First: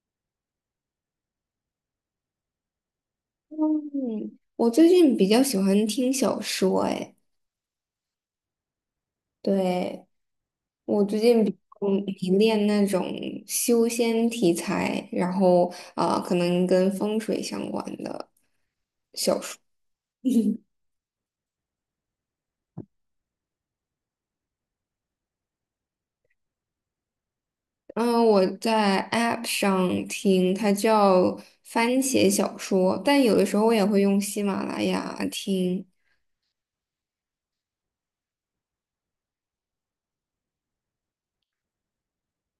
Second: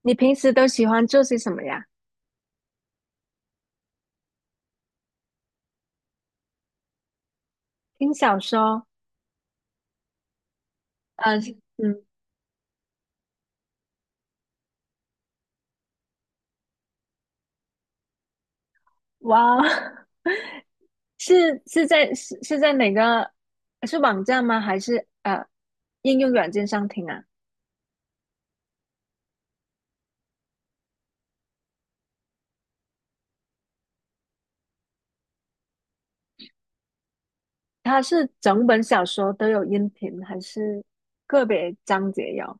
你平时都喜欢做些什么呀？嗯，我最近比较喜欢听小说，哎，听小说，对，我最呃，近是比较嗯，迷恋那种修仙题材，然后可能跟风水相关的。哇哦，是是在是是在哪个是网站吗？还是应用软件上听啊？嗯，我在 App 上听，它叫番茄小说，但有的时候我也会用喜马拉雅听。它是整本小说都有音频，还是个别章节有？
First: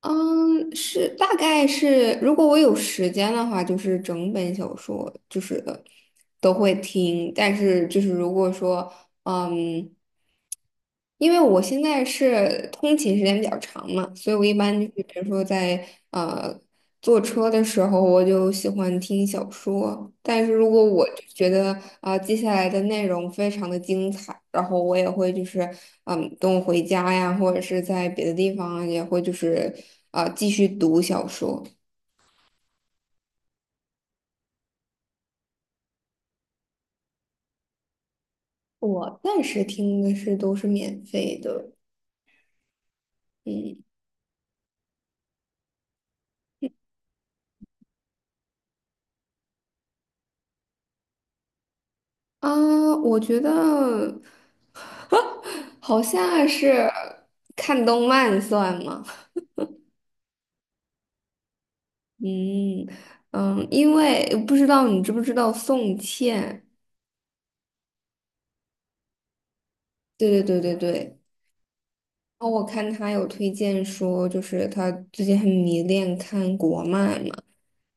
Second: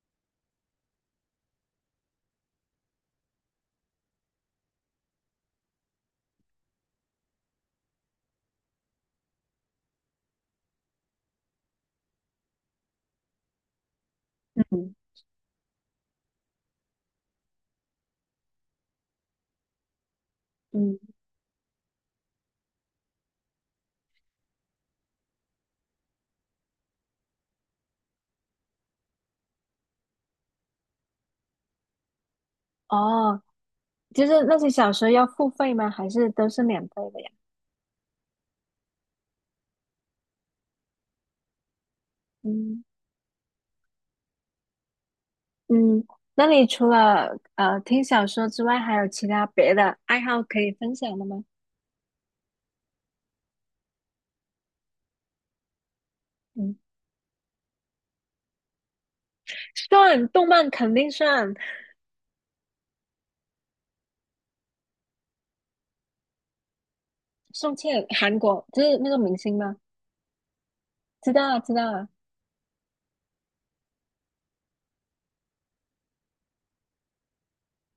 嗯，是大概是，如果我有时间的话，就是整本小说就是都会听，但是就是如果说，嗯。因为我现在是通勤时间比较长嘛，所以我一般就嗯。是比如说在坐车的时候，我就喜欢听小说。但是如果嗯。我就觉得接下来的内容非常的精彩，然后我也会就是嗯等我回家呀，或者是在别的地方啊也会就是继续读小说。哦，就是那些小说要付费吗？还是都是免费的呀？我暂时听的是都是免费的，嗯。嗯。嗯。那你除了听小说之外，还有其他别的爱好可以分享的吗？啊，我觉得 好像嗯。是看动漫算吗？算，动漫肯定算。嗯嗯，因为不知道你知不知道宋茜？宋茜，韩国就是那个明星吗？对对对对对。知道啊，知道啊。然后我看她有推荐说，就是她最近很迷恋看国漫嘛，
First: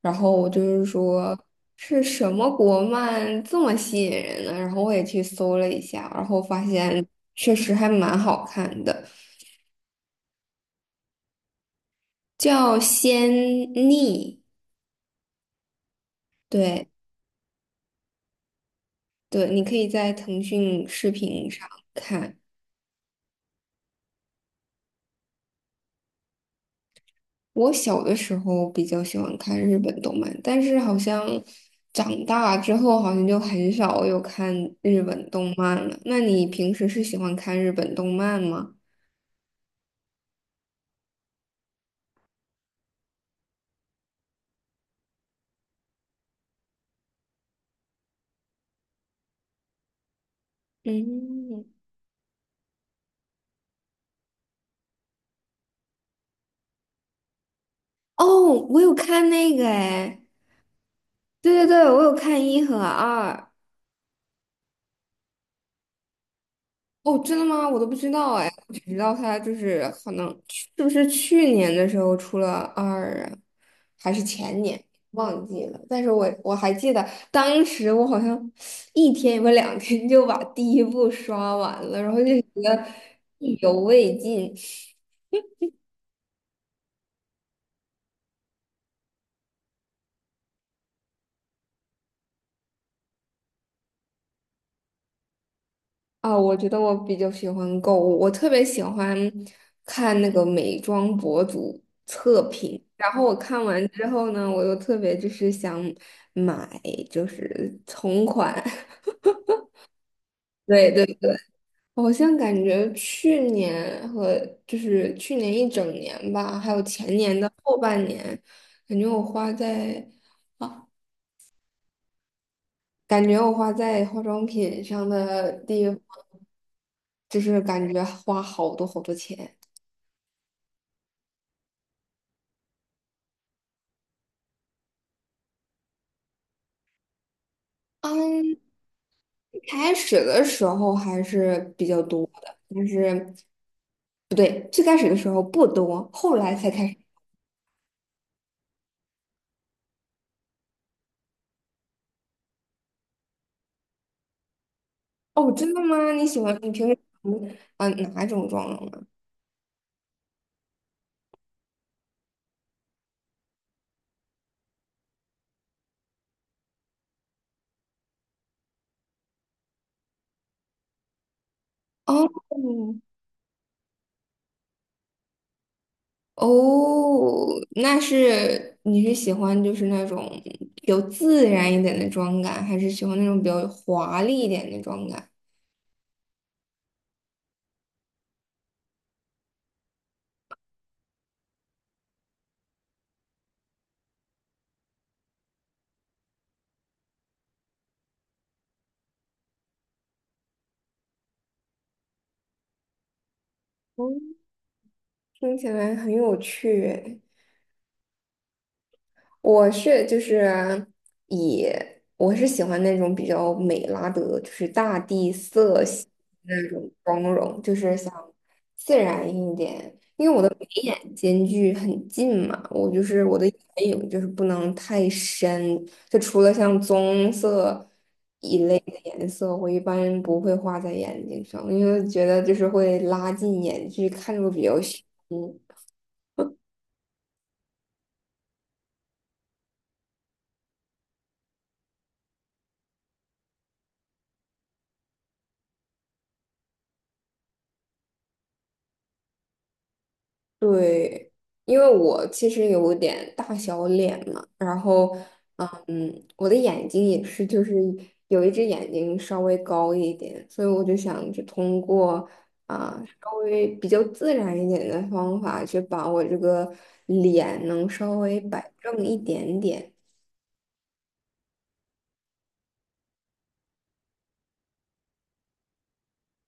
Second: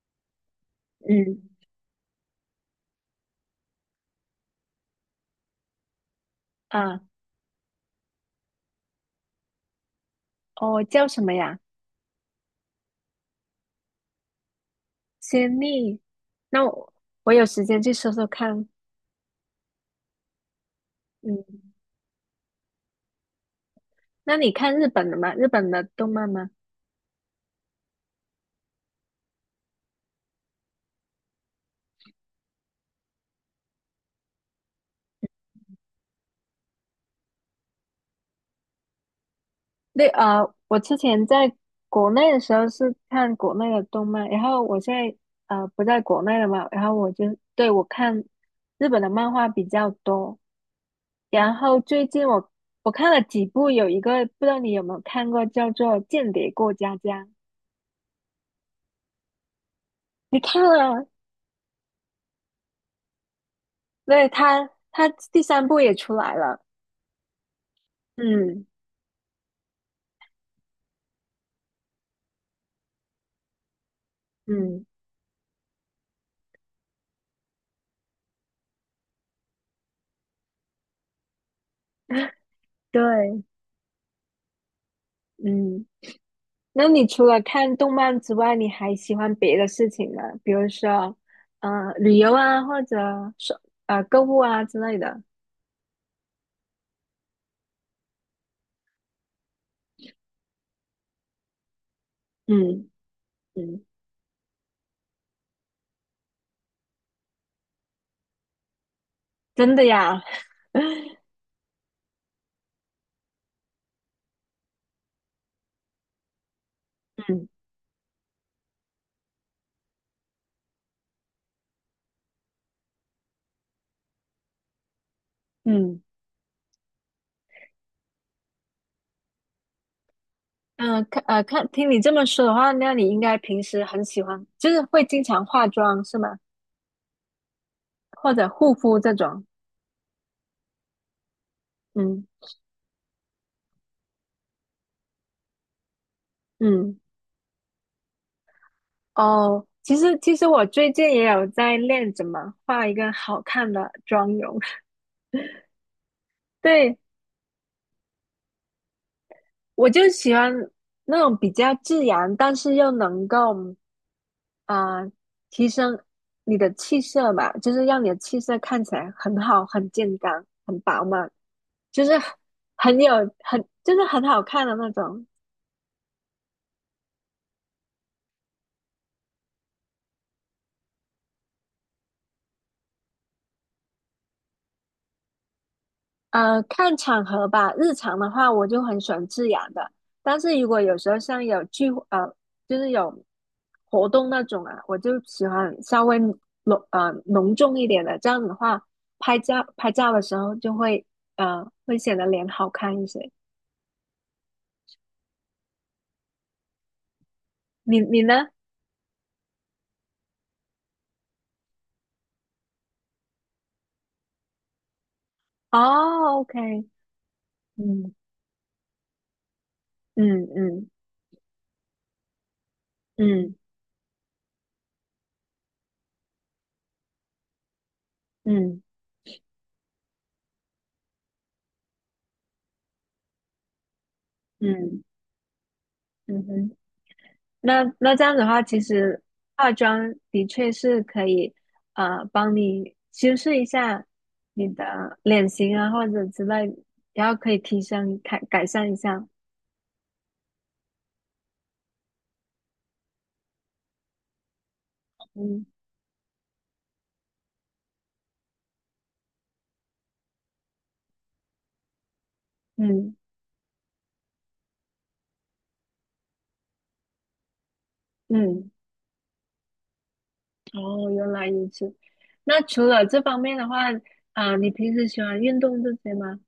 然后我就是说嗯。是什么国漫这么吸引人呢？然后我也去搜了一下，然后发啊。现确实还蛮好看的，哦，叫什么呀？叫《仙逆》。仙丽。那对我我有时间去搜搜看。对，你可以在腾讯视频上嗯。看。那你看日本的吗？日本的动漫吗？我小的时候比较喜欢看日本动漫，但是好像长大之后好像就很少有看日本动漫了。那你平时是喜欢看日本动漫吗？那啊，我之前在国内的时候是看国内的动漫，然后我现在不在国内了嘛，然后我就对我看日本的漫画比较多。然嗯，后最近我看了几部，有一个不知道你有没有看过，叫做《间谍过家家》，哦，我有看那个哎，你看了？对对对，我有看一和二。对，他第三部也出来了。哦，真的吗？我都不知道哎，嗯。我只知道他就是可能是不是去年的时候出了二啊，还是前年嗯。忘记了。但是我还记得当时我好像一天或两天就把第一部刷完了，然后就觉得对。意犹未尽。嗯。那你除了看动漫之外，你还喜欢别的事情吗？比如说，呃，旅游啊，或者说购物啊之类的。啊，我觉得我比较喜欢购物，我特别喜欢看那个美妆博主测评，嗯。然后我看嗯，完之后呢，我又特别就是想买，就是同款。真的呀。对对 对，好像感觉去年和就是去年一整年吧，还有前年嗯。的后半年，感觉我花在感觉我花在化妆品上的地方，嗯。就是感觉花好多好多钱。嗯，看，听你这么说的话，那你应该平时很喜欢，就是会经常化妆是吗？或者嗯。护肤这种？开始的时候还是比较嗯。多的，但是不对，最开始的时候不多，后来才开始。嗯，哦，其实其实我最近也有在练怎么画一个好看的妆容。哦，真的吗？你喜欢你平对，时嗯、呃哪种妆容啊？我就喜欢那种比较自然，但是又能够啊呃提升你的气色吧，就是让你的气色看起来很好、很健康、很饱满，就是哦很有很就是很好看的那种。哦，那是你是喜欢就是那种比较自然一点的妆感，还是喜欢那种比较华丽一点的妆感？呃，看场合吧。日常的话，我就很喜欢自然的。但是如果有时候像有聚会，就是有活动那种啊，我就喜欢稍微浓重一点的。这样子的话，拍照的时候就会显得脸好看一些。哦，听起来很有趣诶你你呢？我是就是以我是喜欢那种比较美拉德，就是大地色系哦那，OK。种妆容，就是嗯。想自然一点。因为我嗯。的眉嗯。眼间距很近嘛，我就是我的嗯。眼影就是不能太深，就除了像棕色一类嗯。的颜色，我一般不会画在眼睛上，因为觉得就是会拉近眼距，看着会比嗯。较凶。嗯。嗯哼。那那这样子的话，其实化妆的确是可以，呃，帮你修饰一下你的脸型啊，或者之类，然后可以提升改改善一下。对，因为我其实有点大小脸嘛，然后，嗯。嗯，我的眼睛也是，就是有一只眼睛稍微高一点，所以我就想就通过嗯。稍微比较自然一点的方法，去把我这个脸能稍微嗯，摆正一点点。哦，原来如此。那除了这方面的话，啊、你平时喜欢运动这些吗？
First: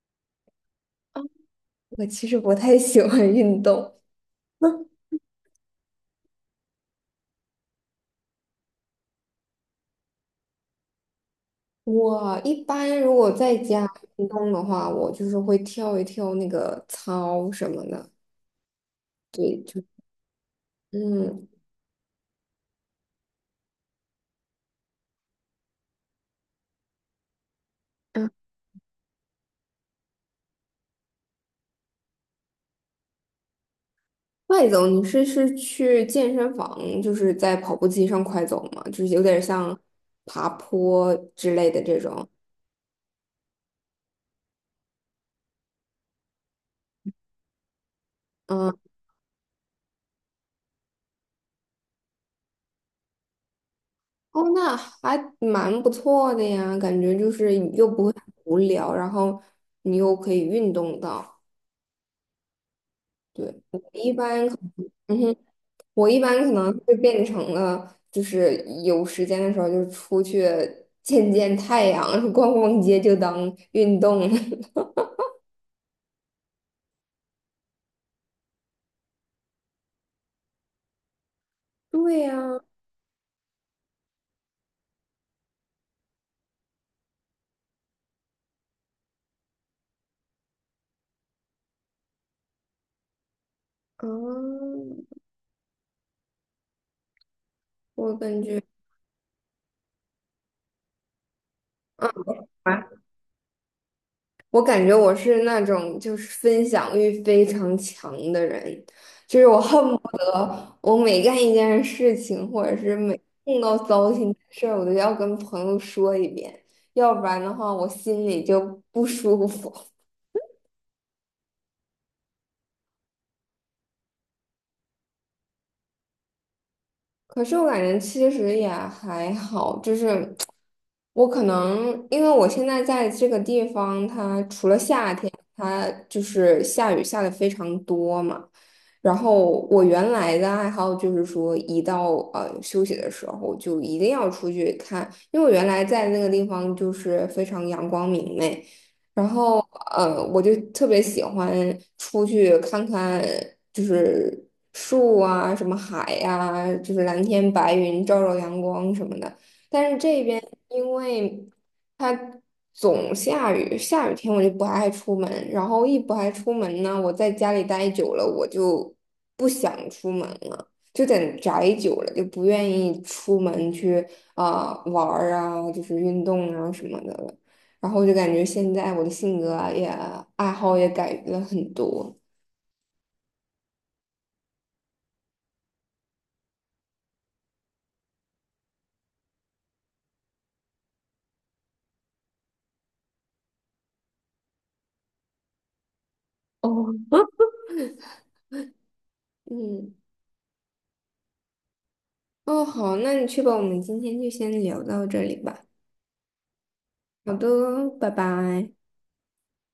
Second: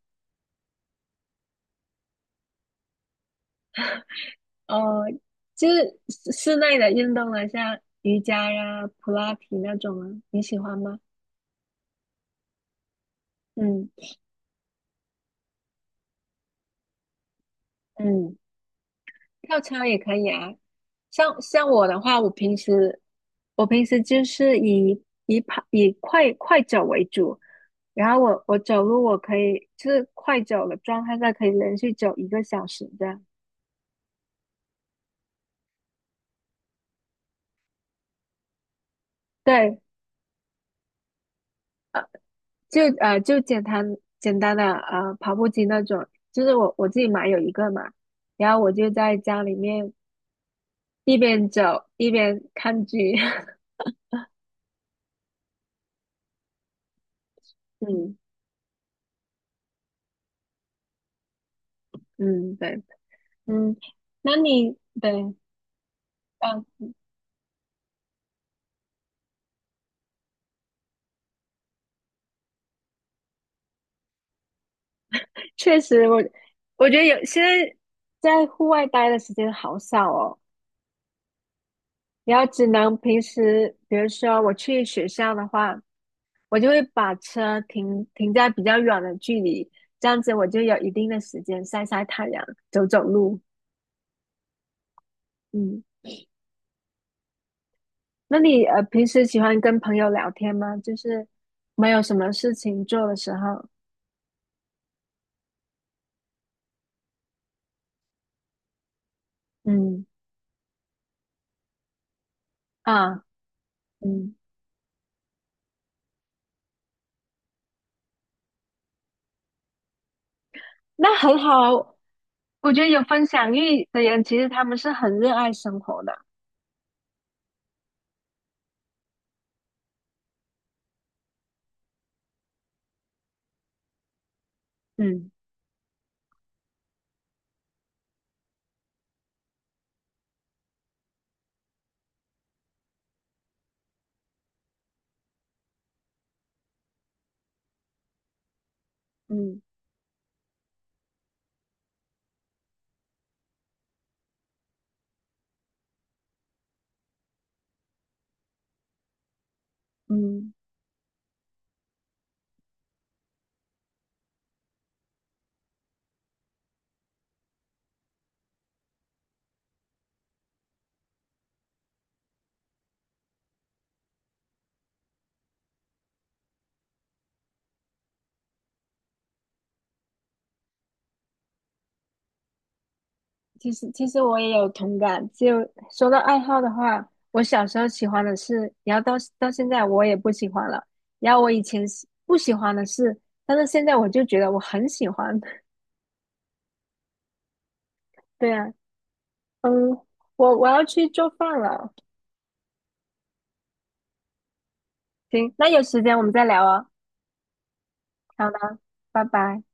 我其实不太喜欢运动，哦，就是室内的运动啊，像瑜伽呀、普拉提那种啊，你喜欢吗？我一般如果在家嗯。运动的话，我就是会跳一跳那个操什么的，嗯。跳对，就操也可以啊。嗯。像我的话，我平时就是以快快走为主，然后我走路我可以就是快走的状态下可以连续走一个小时这样。快走，你是是去健身房，就是在跑步机上快走吗？就是有点对，像爬坡之类的这种。就简单的跑步机那种，就是我自己买有一个嘛，然后我嗯，就在家里面一边走一边看剧，哦，那还蛮不错的呀，感觉就是又不会嗯。很无聊，然后你又可以运动到。嗯，对。对，嗯。那你嗯对。哼，我一般可能嗯。会变成了，就是有时间的时候就出去 见见太阳，逛逛街就当运动了。确实我觉得现在在户外待的时间好少哦。对然后呀，只能平时，比如说我去学校的话，我就会把车停在比较远的距离，这样子我就有一定的时间晒晒太阳、走走路。嗯，嗯，我那感你觉。平时喜欢跟朋友聊天吗？就是没有什么事情做的时候，我感觉我是那种就是分享欲非常强的人，就是我恨嗯。不得我每干一件事情，或者是每啊。碰到糟心嗯。的事儿，我都要跟朋友说一遍，要不然的话我心里就不舒服。那很好啊，我觉得有分享欲的人，其实他们是很热爱生活的。可是我感觉其实也还好，就是我可能因为我现在在这个地方，它除了夏嗯。天，它就是下雨下的非常多嘛。然后我原来的爱好就是说，一到休息的时候，就一定要出去看，因为我原来在那个地方就是非常阳光明媚，然后嗯。我就特别喜欢出去看看，就是树啊，什么海呀、就是蓝天白云、照照阳光什么的。但是这边嗯，因为它总下雨，下雨天我就不爱出门，然后一不爱出门呢，我在家里待久了，我就不想出门了。就在宅久了，就不愿意出门去玩儿啊，就是运动啊什么的了。然后我就感觉现在我的性格啊也爱好也改变了很多。其实其实我也有同感。就说到爱好的话，我小时候喜欢的是，然后到现在我也不喜欢了。然后我以前喜不喜欢的是，但是现在我就觉得我很喜欢。哦，对啊。嗯，嗯，我我要去做饭了。哦，好，那你去吧，我们今天就先聊到这里行，吧。那有时间我们再聊啊。好的，拜好拜。的，拜拜。